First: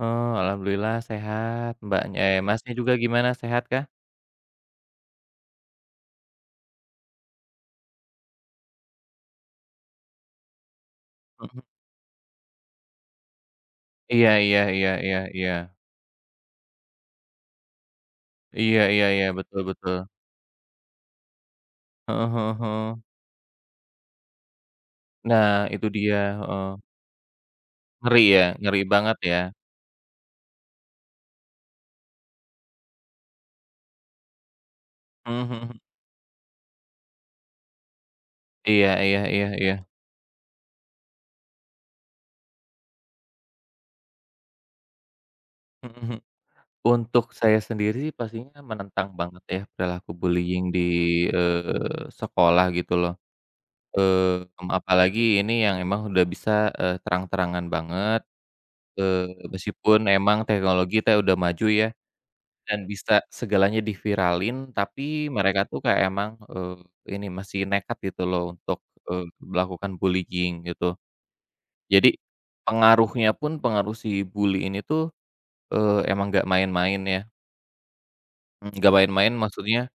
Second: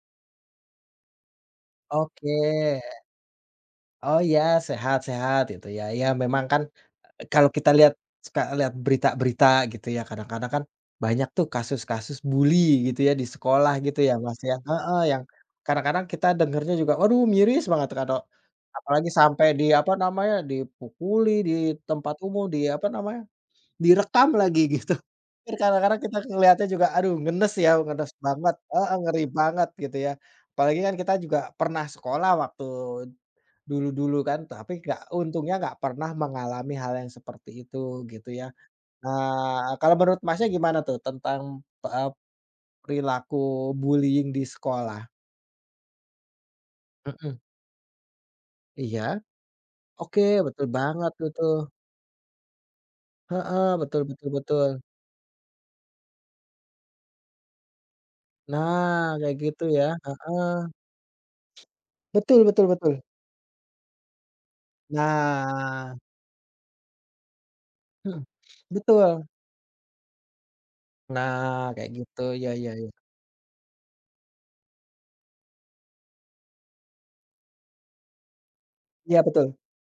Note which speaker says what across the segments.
Speaker 1: Oh. Alhamdulillah sehat Mbaknya,
Speaker 2: Oke.
Speaker 1: eh, Masnya, juga gimana sehat kah?
Speaker 2: Oh iya, sehat-sehat itu ya ya memang kan e kalo kita lihat, suka lihat berita-berita gitu ya, kadang-kadang kan banyak tuh
Speaker 1: Heeh.
Speaker 2: kasus-kasus bully gitu ya di sekolah gitu ya
Speaker 1: Iya
Speaker 2: Mas, ya?
Speaker 1: iya iya
Speaker 2: Heeh,
Speaker 1: iya
Speaker 2: yang
Speaker 1: iya.
Speaker 2: kadang-kadang kita dengernya juga waduh miris banget kalau
Speaker 1: Iya iya
Speaker 2: apalagi
Speaker 1: iya,
Speaker 2: sampai
Speaker 1: betul
Speaker 2: di apa
Speaker 1: betul.
Speaker 2: namanya, dipukuli di tempat
Speaker 1: Heeh
Speaker 2: umum, di
Speaker 1: heeh
Speaker 2: apa
Speaker 1: heeh.
Speaker 2: namanya, direkam lagi gitu.
Speaker 1: Nah
Speaker 2: Kan
Speaker 1: itu
Speaker 2: kadang-kadang kita
Speaker 1: dia
Speaker 2: melihatnya
Speaker 1: heeh.
Speaker 2: juga aduh ngenes ya, ngenes
Speaker 1: Ngeri ya,
Speaker 2: banget
Speaker 1: ngeri
Speaker 2: heeh
Speaker 1: banget
Speaker 2: ngeri
Speaker 1: ya.
Speaker 2: banget gitu ya? Apalagi kan kita juga pernah sekolah waktu dulu-dulu kan, tapi enggak,
Speaker 1: Mhm
Speaker 2: untungnya enggak
Speaker 1: mhm.
Speaker 2: pernah mengalami hal yang seperti itu gitu ya.
Speaker 1: Iya iya iya
Speaker 2: Eee,
Speaker 1: iya.
Speaker 2: kalo menurut, Masnya, gimana tuh tentang, pep perilaku bullying di sekolah?
Speaker 1: Mhm mhm.
Speaker 2: Heeh.
Speaker 1: Untuk saya sendiri, pastinya
Speaker 2: Iya.
Speaker 1: menentang banget ya perilaku
Speaker 2: Oke betul
Speaker 1: bullying di,
Speaker 2: banget itu.
Speaker 1: eee, sekolah gitu loh.
Speaker 2: Heeh. Betul betu
Speaker 1: Eee, mmm,
Speaker 2: betul.
Speaker 1: apalagi ini yang emang udah bisa, eee, terang-terangan banget.
Speaker 2: Nah,
Speaker 1: Eee,
Speaker 2: kayak gitu ya,
Speaker 1: meskipun emang
Speaker 2: heeh.
Speaker 1: teknologi teh udah maju ya.
Speaker 2: Betul betul
Speaker 1: Dan
Speaker 2: betul.
Speaker 1: bisa segalanya diviralin tapi mereka tuh
Speaker 2: Nah.
Speaker 1: kayak emang, eee, ini masih nekat gitu
Speaker 2: Mhm,
Speaker 1: loh untuk, eee,
Speaker 2: betul.
Speaker 1: melakukan bullying gitu.
Speaker 2: Nah kayak
Speaker 1: Jadi,
Speaker 2: gitu. Iya iya iya.
Speaker 1: pengaruhnya pun pengaruh si bully ini tuh, eee, emang enggak main-main ya. Enggak
Speaker 2: Iya
Speaker 1: main-main
Speaker 2: betul.
Speaker 1: maksudnya,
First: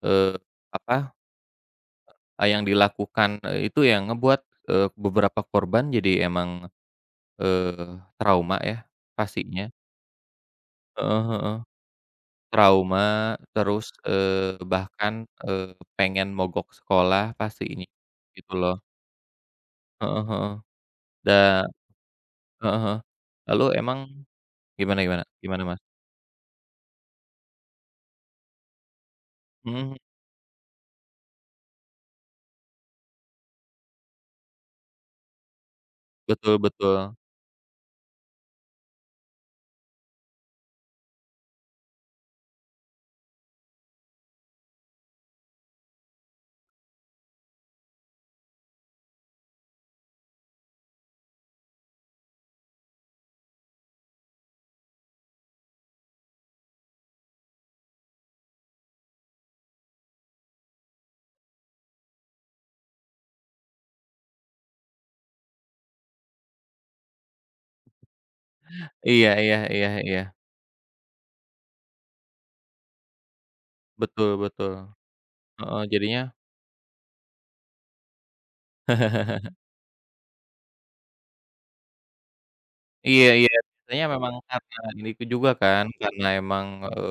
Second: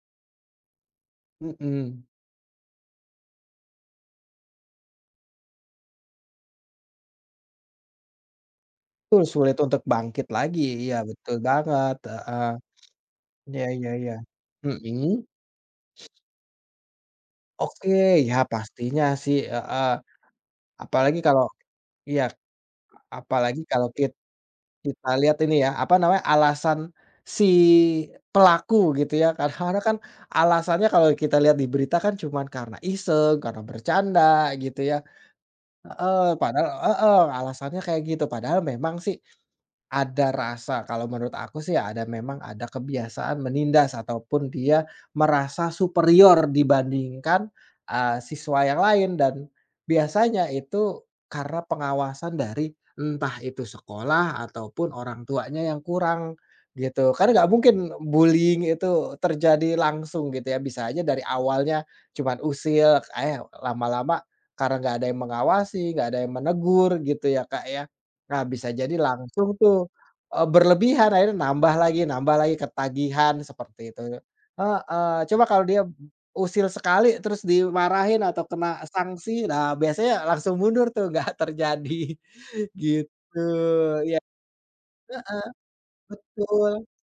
Speaker 1: eee, apa,
Speaker 2: Mhm.
Speaker 1: e yang dilakukan, eee, itu yang ngebuat, eee, beberapa korban jadi emang, eee, trauma ya
Speaker 2: Tul sulit
Speaker 1: pastinya.
Speaker 2: untuk bangkit lagi, iya
Speaker 1: Heeh
Speaker 2: betul
Speaker 1: heeh.
Speaker 2: banget heeh.
Speaker 1: Trauma
Speaker 2: Iya iya
Speaker 1: terus,
Speaker 2: iya.
Speaker 1: eee,
Speaker 2: Mhm.
Speaker 1: bahkan, eee, pengen mogok sekolah, pastinya.
Speaker 2: Oke. Ya
Speaker 1: Gitu loh.
Speaker 2: pastinya sih heeh.
Speaker 1: Heeh heeh.
Speaker 2: Apalagi
Speaker 1: Da
Speaker 2: kalo iya.
Speaker 1: heeh heeh.
Speaker 2: Apalagi
Speaker 1: Lalu
Speaker 2: kalo
Speaker 1: emang
Speaker 2: kit kita
Speaker 1: gimana-gimana?
Speaker 2: lihat ini
Speaker 1: Gimana,
Speaker 2: ya,
Speaker 1: Mas?
Speaker 2: apa namanya alasan si pelaku gitu ya? Kadang-kadang kan
Speaker 1: Mhm.
Speaker 2: alasannya kalo kita lihat di berita kan cuman karena iseng, karena bercanda, gitu ya? Heeh,
Speaker 1: Betul
Speaker 2: padahal
Speaker 1: betul.
Speaker 2: heeh, alasannya kayak gitu padahal memang sih ada rasa, kalo menurut aku sih ada memang ada kebiasaan menindas ataupun dia merasa superior dibandingkan, eee, siswa yang lain. Dan biasanya itu karena pengawasan dari, entah itu sekolah ataupun orangtuanya yang kurang. Gitu, kan enggak mungkin bullying itu terjadi langsung gitu ya, bisa aja dari awalnya cuman usil, ka yaw lama-lama karena enggak ada yang mengawasi, enggak ada yang menegur, gitu ya Kak ya? Nah bisa jadi
Speaker 1: Iya
Speaker 2: langsung
Speaker 1: iya
Speaker 2: tuh,
Speaker 1: iya iya.
Speaker 2: e berlebihan akhirnya nambah lagi, nambah lagi, ketagihan seperti itu
Speaker 1: Betul betul.
Speaker 2: heeh. Coba kalo
Speaker 1: Heeh,
Speaker 2: dia b
Speaker 1: jadinya
Speaker 2: usil sekali terus dimarahin atau kena sanksi. Nah, biasanya langsung mundur tuh enggak terjadi.
Speaker 1: Iya
Speaker 2: Gitu,
Speaker 1: iya ceritanya
Speaker 2: iya
Speaker 1: memang karena ini, tu
Speaker 2: heeh.
Speaker 1: juga kan, karena emang
Speaker 2: Betul.
Speaker 1: eee